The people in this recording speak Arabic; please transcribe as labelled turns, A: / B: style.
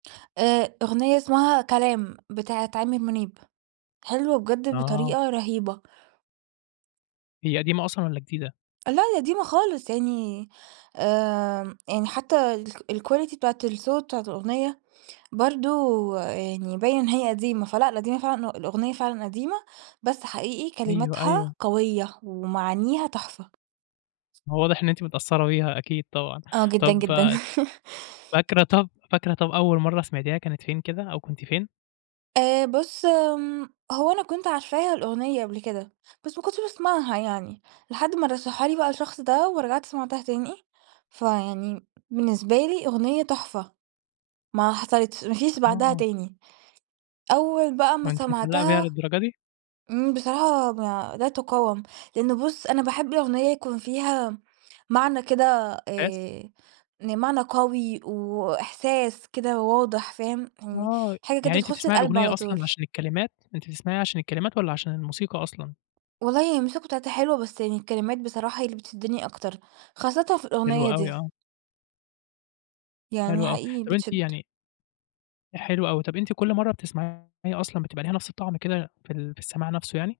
A: آآ، أغنية اسمها كلام بتاعة عامر منيب. حلوة بجد
B: آه.
A: بطريقة رهيبة.
B: هي قديمة أصلًا والّا جديدة؟
A: لا، دي قديمة خالص يعني آمم، يعني حتى الك الquality بتاعة الصوت بتاعة الأغنية برضو يعني باين إن هي قديمة. فلأ، قديمة فعلًا ه الأغنية فعلًا قديمة، بس حقيقي
B: أيوه،
A: كلماتها
B: أيوه.
A: قوية ومعانيها تُحفة.
B: هو واضح إن أنتِ متأثرة بيها، أكيد طبعًا.
A: آه، جدًا
B: طَب
A: جدًا.
B: فاكرة طَب فاكرة طَب، أول مرة سمعتيها كانت فين كده، أو كنتِ فين؟
A: آآ، بُصّ، امم، هو أنا كنت عارفاها الأغنية قبل كده، بس ما كنتش باسمعها يعني، لحد ما رشحها لي بقى الشخص ده ورجعت سمعتها تاني. فيعني بالنسبة لي أغنية تُحفة، ما حصلتش، ما فيش بعدها
B: آه.
A: تاني. أول بقى
B: هو
A: ما
B: أنتِ متعلقة بيها
A: سمعتها
B: للدرجة دي؟
A: امم، بصراحة لا تقاوم، لأنه بُصّ، أنا باحب الأغنية يكون فيها معنى كده
B: إحساس؟
A: آآ، معنى قوي وإحساس كده واضح فاهم، يعني
B: آه، ي
A: حاجة
B: يعني
A: كده
B: أنتِ
A: تخش
B: بتسمعي
A: القلب
B: الأغنية
A: على طول.
B: أصلًا عشان الكلمات؟ أنتِ بتسمعيها عشان الكلمات والّا عشان الموسيقى أصلًا؟
A: والله الموسيقى بتاعتها حلوة بس يعني الكلمات بصراحة هي اللي بتشدني أكتر، خاصةً في
B: حلو
A: الأغنية
B: أوي،
A: دي.
B: آه.
A: يعني
B: حلو أوي.
A: حقيقي
B: طَب، أنتِ
A: بتشد.
B: يعني حلو أوي، طَب، أنتِ كل مرة بتسمعيها أصلًا بتبقى ليها نفْس الطَعْم كده في ال في السماع نفسه يعني؟